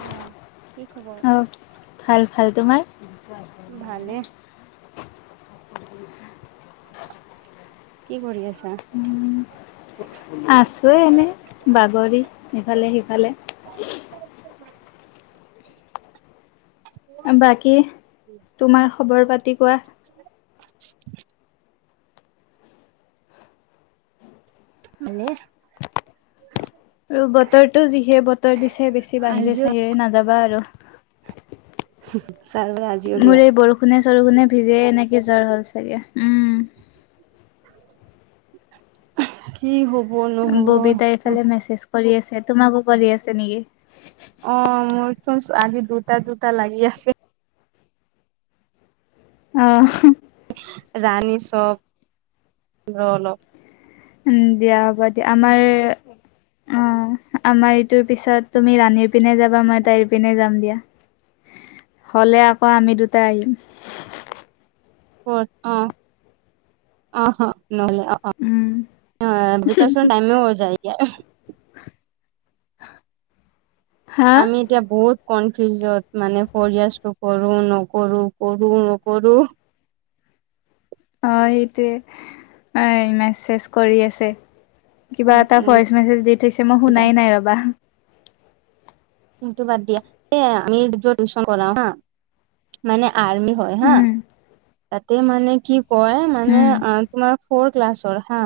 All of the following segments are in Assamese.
অ কি খবৰ? অ', ভাল ভাল তোমাৰ। ভালে। কি কৰি আছ? আছো এনেই বাগৰি ইফালে সিফালে। [unintelligible] বাকী তোমাৰ খবৰ পাতি কোৱা। ভালেই আৰু বতৰটো যিহে বতৰ দিছে বেছি বাহিৰে আজিও চাহিৰে নাযাবা আৰু। চাৰ আজিও বেয়া। শুনে চৰু খোনে ভিজে এনেকে জ্বৰ হ'ল চাগে উম। কি হব নহ'ব। ফালে অ মেছেজ কৰি আছে তোমাকো কৰি আছে নেকি? অ', মোৰ চোন আজি দুটা দুটা লাগি আছে। অ'। ৰাণী চব অলপ। উম দিয়া হ'ব দিয়া আমাৰ অ', আমাৰ ইটোৰ পিছত তুমি ৰাণীৰ পিনে যাবা মই তাইৰ পিনে যাম দিয়া। হলে আকৌ আমি দুটা আহিম। অ', অহা ন অ'। অ', অ'। উম [unintelligible] হা আমি এতিয়া বহুত কনফিউজত মানে‌ পৰি আছোঁ কৰো নকৰো কৰো নকৰো। অ' সেইটোৱে মেছেজ কৰি আছে উম কিবা এটা উম ভইচ মেছেজ দি থৈছে মই শুনাই নাই ৰবা। কিন্তু বাদ দিয়া এ আমি যত টিউচন কৰাও হা মানে আৰ্মি হয় হা উম তাতে মানে কি কয় মানে উম তোমাৰ ফৰ ক্লাছৰ হা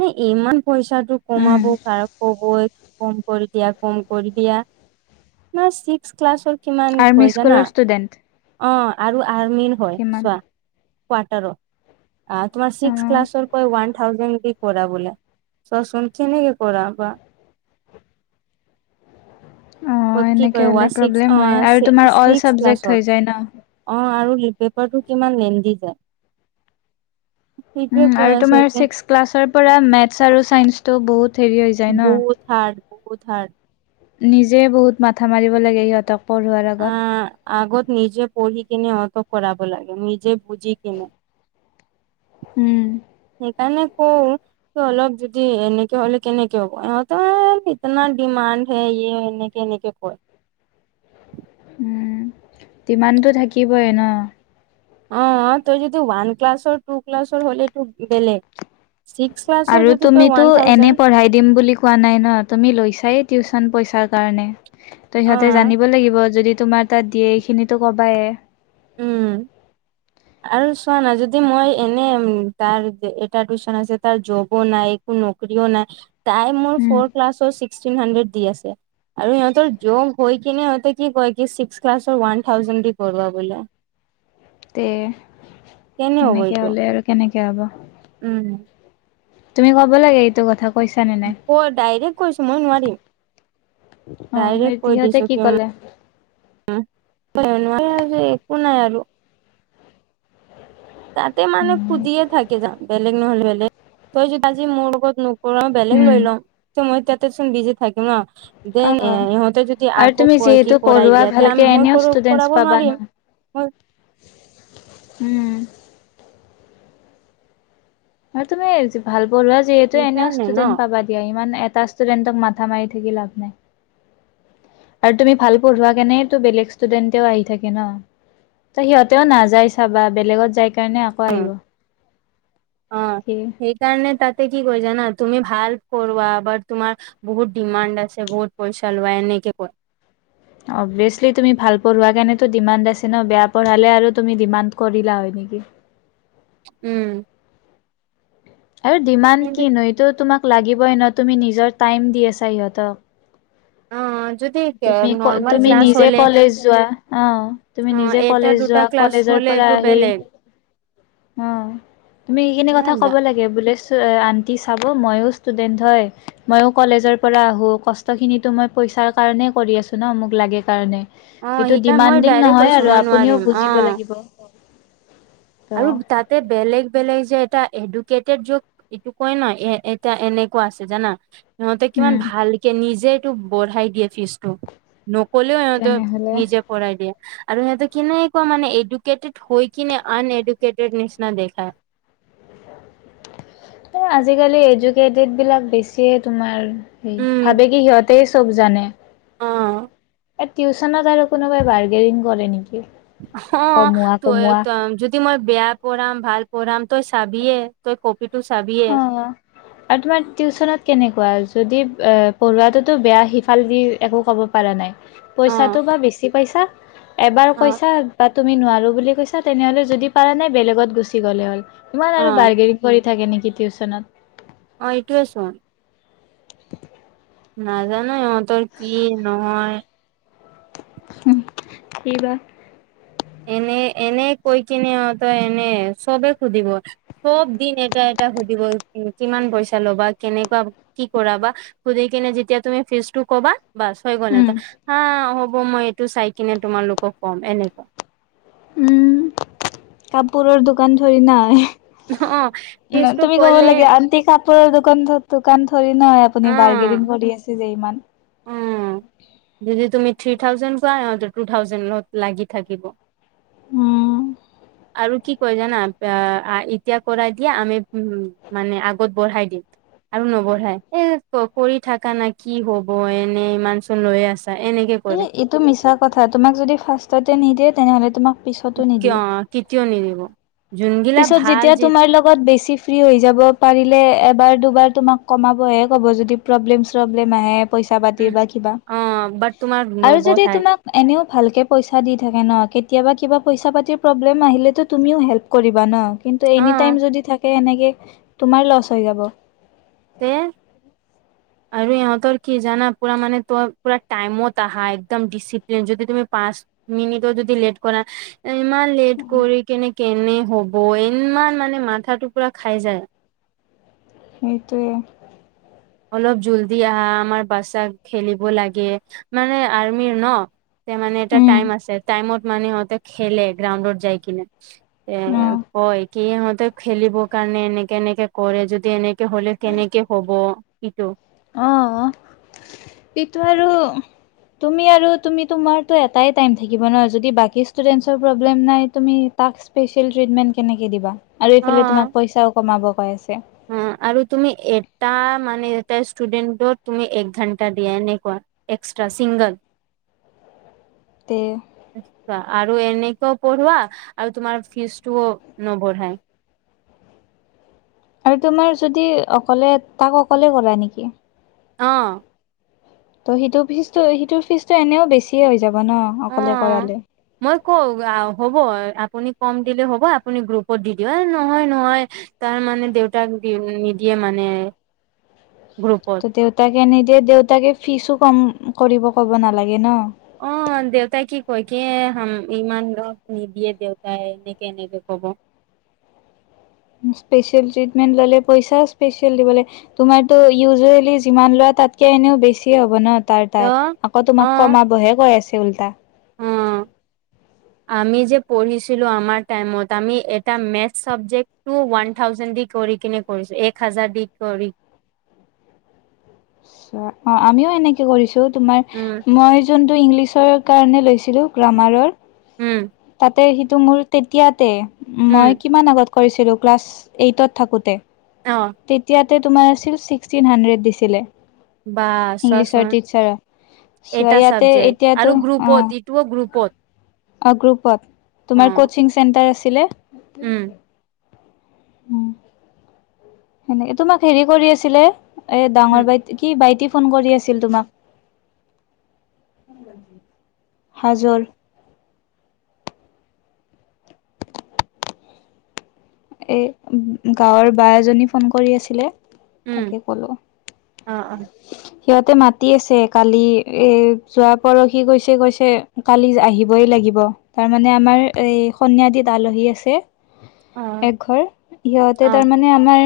নে ইমান পইচাটো উম কমাব কাৰক কগৈ কম কৰি দিয়া কম কৰি দিয়া। ক্লাছ ছিক্স ক্লাছৰ কিমান আৰ্মি হয় জানা স্কুলৰ ষ্টুডেণ্ট অ' আৰু আৰ্মিৰ হয় কিমান চোৱা। কোৱাটাৰ তোমাৰ অ ছিক্স ক্লাছৰ পৰা ওৱান থাউজেন কে কৰাবলে। চোৱাচোন কেনেকে পঢ়াবা। অ ওৱা কি এনেকে কয় হ'লে ছিক্স প্ৰব্লেম হয় আৰু তোমাৰ অল ছিক্স চাবজেক্ট ক্লাছৰ হৈ যায় ন অ আৰু লিপ পেপাৰটো কিমান লেন্ডি যায়। সেইটোৱে উম! কৈ আৰু আছে তোমাৰ ছিক্স ক্লাছৰ পৰা মেথছ আৰু ছাইন্সটো বহুত হেৰি হৈ যায় ন বহুত হাৰ্ট, বহুত হাৰ্ট। নিজে বহুত মাথা মাৰিব লাগে, সিহঁতক পঢ়োৱাৰ আগত। আহ আগত নিজে পঢ়ি কিনে অত কৰাব লাগে, নিজে বুজি কিনে। উম! সেইকাৰণে কওঁ অলপ যদি এনেকে হলে কেনেকে হ'ব ইহঁতৰ ইতনা ডিমাণ্ড হে, ই এনে কেনেকে কৰে। উম! ডিমাণ্ডটো থাকিবই ন। অ তই যদি ওৱান ক্লাছৰ, টু ক্লাছৰ হ'লে এইটো বেলেগ। ছিক্স ক্লাছৰ আৰু যদি তই তুমিতো, ওৱান এনে থাউজেণ্ড পঢ়াই দিম বুলি কোৱা নাই ন! তুমি লৈছায়ে টিউচন পইচাৰ কাৰণে। ত অ সিহঁতে, জানিব লাগিব যদি তোমাৰ তাত দিয়ে এইখিনিটো কবাই। উম [inaudible] আৰু চোৱা না যদি মই এনে তাৰ এটা টিউচন আছে, তাৰ জবো নাই নকৰিও নাই, তাই মোৰ ফ'ৰ ক্লাছৰ ছিক্সটিন হাণ্ড্ৰেড দি আছে। আৰু ইহঁতৰ যোগ হৈ কিনে ইহঁতে কি কয়- কি ছিক্স ক্লাছৰ ওৱান থাউজেণ্ড দি কৰিবা বোলে। তে, কেনে হ'ব এনেকে এইটো হ'লে আৰু কেনেকে হ'ব। উম! তুমি কব লাগে এইটো কথা কৈছা নে নাই ক ডাইৰেক্ট কৈছো মই নোৱাৰিম, অ সেই ডাইৰেক্ট কৈ সিহঁতে দিছো কি কলে উম! একো নাই আৰু। তাতে মানে উম সুধিয়ে থাকে, যাম বেলেগ নহ'লে বেলেগ তই যদি আজি মোৰ লগত কৰোৱা বেলেগ লৈ লম। ত, মই তাতে চোন বিজি থাকিম ন! অ দেন এ ইহঁতে যদি আৰু আকৌ তুমি কয় -কি যিহেতু কৰাই পঢ়োৱা দিয়া তে ভালকে মই এনেও ষ্টুডেন্টছ কৰাব পাবা ন নোৱাৰিম। মই উম! আৰু তুমি ভাল পঢ়োৱা যিহেতু এনেও সেইকাৰণে ন ষ্টুডেন্ট পাবা। এতিয়া ইমান এটা ষ্টুডেণ্টক মাথা মাৰি থাকি লাভ নাই। আৰু তুমি ভাল পঢ়ুৱা কেনেতো-বেলেগ ষ্টুডেণ্টৱেও আহি থাকে ন! ত সিহঁতেও নাযায় চাবা, বেলেগত যাই কাৰণে আকৌ আহিব। অ কি সেই কাৰণে তাতে কি কই জানা তুমি ভাল পঢ়োৱা, বাট তোমাৰ বহুত ডিমাণ্ড আছে, বহুত পইচা লোৱা এনেকে কয়। অভিয়াছলি তুমি ভাল পঢ়োৱাৰ কাৰণেতো ডিমাণ্ড আছে ন! বেয়া পঢ়ালে আৰু তুমি ডিমাণ্ড কৰিলা হয় নেকি। উম! আৰু ডিমাণ্ড কিনো! এইটো তোমাক লাগিবই ন তুমি নিজৰ টাইম দি আছা ইহঁতক। অ যদ তুমি, তুমি নিজে কলেজ যোৱা অ। তুমি অ নিজে এটা কলেজ দুটা যোৱা, ক্লাছ কলেজৰ হ'লে পৰা এইটো আহি অ, তুমি এইখিনি কথা বেলেগ ক'ব লাগ বোলে আণ্টি চাব ময়ো ষ্টুডেণ্ট হয়। মইয়ো কলেজৰ পৰা আহো, কষ্ট খিনিতো মই পইচাৰ কাৰণে কৰি আছো ন! মোক লাগে কাৰণে। অ সেইটো সেইকাৰণে মই ডিমাণ্ডিং ডাইৰেক্ট নহয় কৈছো আৰু মই আপুনিও নোৱাৰিম অ বুজিব লাগিব। ত' আৰু, তাতে বেলেগ বেলেগ যে এটা এডুকেটেড যোগ এইটো কয় নহয় এ এটা এনেকুৱা আছে জানা? সিহঁতে কিমান উম। ভালকে নিজে এইটো বঢ়াই দিয়ে ফিজটো। নকলেও ইহতে তেনেহ'লে নিজে বঢ়াই দিয়ে আৰু সিহতে কেনেকুৱা মানে এডুকেটেড হৈ কিনে আনএডুকেটেড নিচনা দেখায়। আজিকালি এডুকেটেড বিলাক বেছিয়ে তোমাৰ হেৰি উম ভাবে কি সিহঁতে চব জানে? অ'। এ টিউচনত আৰু কোনোবাই বাৰ্গেনিং কৰে নেকি? অ' কমোৱা তই কমোৱা যদি মই বেয়া পঢ়াম ভাল পঢ়াম তই চাবিয়ে। তই কপি টো চাবিয়ে। অ আৰু তোমাৰ টিউচনত কেনেকুৱা যদি পঢ়োৱাটোতো বেয়া সিফাল দি একো ক'ব পৰা নাই অ পইচাটো বা বেছি পইচা এবাৰ অ পইচা ব তুমি নোৱাৰো বুলি কৈছা তেনেহলে যদি পাৰা নাই বেলেগত গুচি গ'লে হ'ল ইমান অ আৰু বাৰ্গেনিং কৰি থাকে নেকি টিউচনত। অ' এইটোৱে চোন। [inaudible] নাজানো আৰু ইঁতৰ কি নহয় হম কি বা এনে এনে কৈ কিনে ইহঁতৰ এনে, চবে সুধিব। চব দিন এটা এটা সুধিব, উম কিমান পইচা ল'বা কেনেকুৱা কি কৰা বা? সুধি কিনে যেতিয়া তুমি ফিজ টো কবা বাচ হৈ গ'ল ইহঁতৰ হা হ'ব মই এইটো চাই কিনে তোমালোকক কম এনেকুৱা। উম কাপোৰৰ দোকান ঠৰি নাই। অ ন ফিজটো তুমি ক'ব ক'লে লাগে আনটি কা পৰ দোকান দোকান ঠৰি না, অ আপুনি বাৰ্গেনিং কৰি আছে যে ইমান? উম যদি তুমি থ্ৰী থাউজেণ্ড কৰা ইহঁতক টু থাউজেণ্ডত লাগি থাকিব। উম। আৰু কি কয় জানা এতিয়া কৰাই দিয়া, আমি উম মানে আগত বঢ়াই দিম। আৰু নবঢ়াই এ কৰি থাকা না কি হ'ব এনে ইমান চোন লৈ আছা। এনেকে কৰে। টো মিছা কথা তোমাক যদি ফাৰ্ষ্টতে নিদিয়ে তেনেহলে তোমাক পিছতো কিয় নিদিয়ে অ' কেতিয়াও নিদিব। যোনগিলা পিছত ভাল যেতিয়া যে তোমাৰ লগত বেছি ফ্ৰী হৈ যাব পাৰিলে এবাৰ দুবাৰ তোমাক কমাবহে ক'ব যদি প্ৰব্লেম চ্ৰব্লেম আহে। পইচা পাতি উম বা কিবা অ বাট তোমাৰ আৰু যদি নবঢ়াই তোমাক এনেও ভালকে পইচা দি থাকে ন, কেতিয়াবা কিবা পইচা পাতিৰ প্ৰব্লেম আহিলেতো তুমিও হেল্প কৰিবা ন কিন্তু অ এনি টাইম যদি থাকে এনেকে তোমাৰ লছ হৈ যাব। তে উ [inaudible] আৰু ইহঁতৰ কি জানা পুৰা মানে ত পুৰা টাইমত আহা একদম ডিচিপ্লিন। যদি তুমি পাঁচ মিনিটো যদি লেট কৰা ইমান লেট কৰি কেনে কেনে হ'ব ইমান মানে মাথাটো পুৰা খাই যায়। সেইটোৱে। অলপ জল্দি আহা আমাৰ বাচ্ছাক খেলিব লাগে। মানে আৰ্মিৰ ন। তে মানে এটা উম টাইম আছে টাইমত মানে সেহতে খেলে গ্ৰাউণ্ডত যাই কিনে এ অ কয় কি ইহঁতে খেলিব কাৰণে এনেকে এনেকে কৰে যদি এনেকে এইটো হলে কেনেকে হব কিটো অ এইটো আৰু তুমি আৰু তুমি তোমাৰতো এটাই টাইম থাকিব ন যদি বাকী ষ্টুডেন্টচৰ প্ৰব্লেম নাই তুমি তাক স্পেচিয়েল ট্ৰিটমেণ্ট কেনেকে দিবা আৰু অ এইফালে তোমাক পইচাও কমাব কৈ আছে অ আৰু তুমি এটা মানে এটা ষ্টুডেণ্টত তুমি এক ঘাণ্টা দিয়া এনেকুৱা এক্সষ্ট্ৰা ছিংগল তে আচ্ছা আৰু এনেকোৱাও পঢ়োৱা আৰু তোমাৰ ফিজ টোঅ নবঢ়াই আৰু তোমাৰ যদি অকলে তাক অকলে কৰা নিকি অঁ ত' সিটো ফীজটো সিটোৰ ফীজটো এনেও বেছিয়ে হৈ যাব ন অ', অকলে কৰালে মই কওঁ হ'ব আপুনি কম দিলেও হ'ব আপুনি গ্ৰুপত দি দিব এ নহয় নহয় তাৰ মানে দেউতাক নিদিয়ে মানে গ্ৰুপত ত' দেউতাকে নিদিয়ে দেউতাকে ফিচো কম কৰিব ক'ব নালাগে ন অ দেউতাই কি কয় কি হাম ইমান ৰস নিদিয়ে দেউতাই এনেকে এনেকে কব স্পেচিয়েল ট্ৰিটমেন্ট ল'লে পইচাও স্পেচিয়েল দিব লাগে তোমাৰটো ইউজুৱেলি যিমান লোৱা তাতকে এনেও বেছি হ'ব ন তাৰ ত তাত আকৌ তোমাক অ', কমাবহে কৈ আছে উল্টা অ', আমি যে পঢ়িছিলোঁ আমাৰ টাইমত আমি এটা মেথ চাবজেক্ট টো ওৱান থাউজেণ্ড দি কৰি কিনে কৰিছো এক হাজাৰ দি কৰি আ অ আমিও এনেকে কৰিছো তোমাৰ উম, মই যোনটো ইংলিছৰ কাৰণে লৈছিলোঁ গ্ৰামাৰৰ উম তাতে সিটো মোৰ তেতিয়াতে উম, মই কিমান আগত কৰিছিলোঁ ক্লাছ এইটত থাকোঁতে অ তেতিয়াতে তোমাৰ আছিল ছিক্সটিন হাড্ৰেড দিছিলে বা ইংলিছৰ চোৱাচোন টিচাৰ এটা চ ইয়াতে চাবজেক্ট আৰু এতিয়াতো অ গ্ৰুপত ইটোও গ্ৰুপত অ গ্ৰুপ কত অ তোমাৰ কচিং চেণ্টাৰ আছিলে উম উম সেনে তোমাক হেৰি কৰি আছিলে এ উম ডাঙৰ বাই কি বাইটি ফোন কৰি আছিল তোমাক [unintelligible] হা জল এ গাঁৱৰ বা এজনী ফোন কৰি আছিলে উম তাকে কলো অঁ অঁ [unintelligible] সিহঁতে মাতি আছে কালি এ যোৱা পৰহি কৈছে কৈছে কালি আহিবই লাগিব তাৰমানে আমাৰ এই সনিয়াদিত আলহী আছে অ একঘৰ অ সিহঁতে তাৰমানে আমাৰ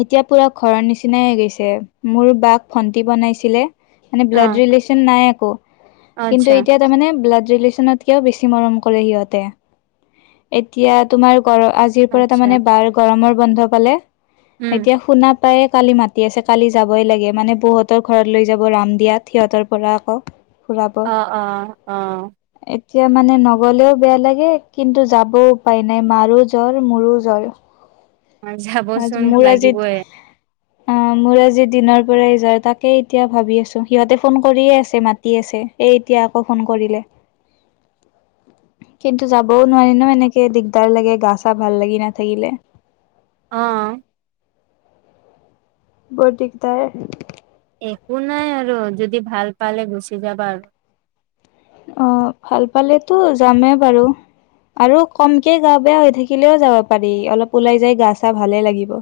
এতিয়া পুৰা ঘৰৰ নিচিনাই হৈ গৈছে মোৰ বাক ভন্টি বনাইছিলে মানে অ ব্লাড ৰিলে্চন নাই আক কিন্তু আচ্ছা এতিয়া তাৰমানে ব্লাড ৰিলেশ্যনত কেও বেছি মৰম কৰে সিহঁতে এতিয়া তোমাৰ ঘৰৰ আজ টি পৰা আচ্ছা মানে বাৰ গৰমৰ বন্ধ পালে, উম এতিয়া শুনা পাই কালি মাতি আছে। কালি যাবই লাগে মানে, বৌ হঁতৰ ঘৰত লৈ যাব ৰামদিয়াত, সিহঁতৰ পৰা আকৌ। ফুৰাব অহ অহ অঁ। এতিয়া মানে নগলেও বেয়া লাগে, কিন্তু যাবও উপায় নাই মাৰো জ্বৰ মোৰো জ্বৰ। আজি যাবচোন মোৰ আজি লাগিবই অঁ মোৰ আজি। দিনৰ পৰাই যায়, তাকেই এতিয়া ভাবি আছোঁ সিহঁতে ফোন কৰিয়ে আছে মাতি আছে। এই এতিয়া আকৌ ফোন কৰিলে। কিন্তু যাবও নোৱাৰি নহয় এনেকে দিগদাৰ লাগে গা চা ভাল লাগি নাথাকিলে। অঁ। বৰ দিগদাৰ। একো নাই আৰু যদি ভাল পালে গুচি যাবা আৰু। অঁ, ভাল পালেতো যামেই বাৰু। আৰু কমকে গা বেয়া হৈ থাকিলেও যাব পাৰি অলপ ওলাই যাই গা চা ভালে লাগিব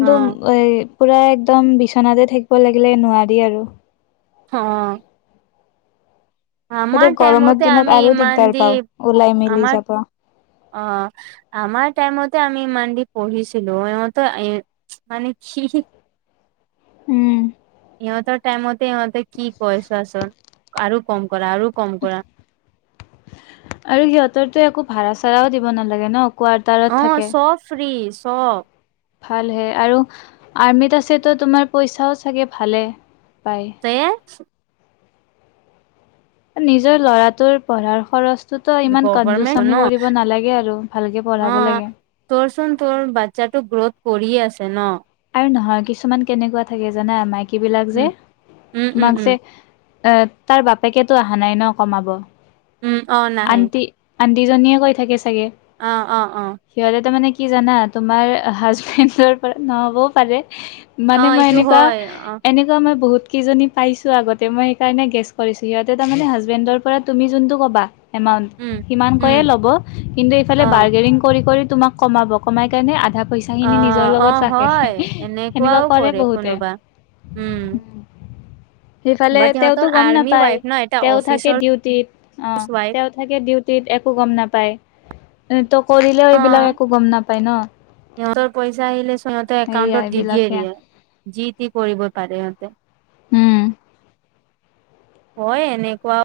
অ এ পুৰা একদম বিচনাতে থাকিব লাগিলে নোৱাৰি আৰু। অঁ এতিয়া আমাৰ গৰমৰ টাইমতে দিনত আমি আৰু ইমান দিগদাৰ দি পাওঁ, ওলাই মেলি আমাৰ যাব। অঁ, আমাৰ টাইমতে আমি ইমানডি পঢ়িছিলো ইহতে এ মানে কি উম। সিহঁতৰ টাইমতে ইহঁতে কি কৈ চোৱাচোন আৰু কম কৰা আৰু কম কৰা। আৰু সিহঁতৰতো একো ভাড়া চাড়াও দিব নালাগে ন। কোৱাৰ্টাৰত অঁ, থাকে। চব ফ্ৰী চব। ভালহে, আৰু আৰ্মিত আছে তো তোমাৰ পইচাও চাগে ভালে পায়। তে নিজৰ ল'ৰাটোৰ পঢ়াৰ খৰচ ত' তো ইমান গভমেন্ট ন কনজুচামি কৰিব নালাগে আৰু, ভালকৈ অ পঢ়াব লাগে। তোৰচোন তোৰ বাচ্ছাটো গ্ৰোথ কৰিয়ে আছে ন। আৰু নহয় কিছুমান কেনেকুৱা থাকে জানা, মাইকী বিলাক যে উম উম উম তোমাক উম যে এ তাৰ বাপেকেতো অহা নাই ন কমাব। উম অ নাহে আন্টি আন্টি জনীয়ে কৈ থাকে চাগে। অঁ অঁ অঁ সিহঁতে তা মানে কি জানা তোমাৰ হাজবেণ্ডৰ পৰা নহবও পাৰে। অ মানে মই এইটো এনেকুৱা হয় অ এনে মই বহুত কেইজনী পাইছো আগতে মই সেইকাৰণে গেছ কৰিছো, সিহতে তাৰমানে হাজবেণ্ডৰ পৰা তুমি যোনটো কবা এমাউন্ত উম সিমান উম কয়ে ল'ব, কিন্তু এইফালে অ বাৰ্গেনিং কৰি কৰি তোমাক কমাব, কমাই কাৰণে আধা পইচা অ খিনি নিজৰ অ লগত ৰাখ হয় এনেকুৱাও সেনেকুৱা কৰে বহুতে। কোনোবা উম সেইফালে বাট তেওঁতো সিহঁতৰ গম আৰ্মি নাপায়, ৱাইফ ন এটা তেওঁ থাকে অফিচৰ ডিউটিত অঁ ৱাইফ তেওঁ থাকে ডিউটিত একো গম নাপায়, ত কৰিলেও অ এইবিলাক একো গম নাপায় ন। সিহঁতৰ পইচা আহিলে সিহঁতেৰ সেইয়া একাউণ্টত দি দিয়ে এইবিলাকে দিয়ে যি টি কৰিব পাৰে সিহঁতে। উম হয় এনেকুৱা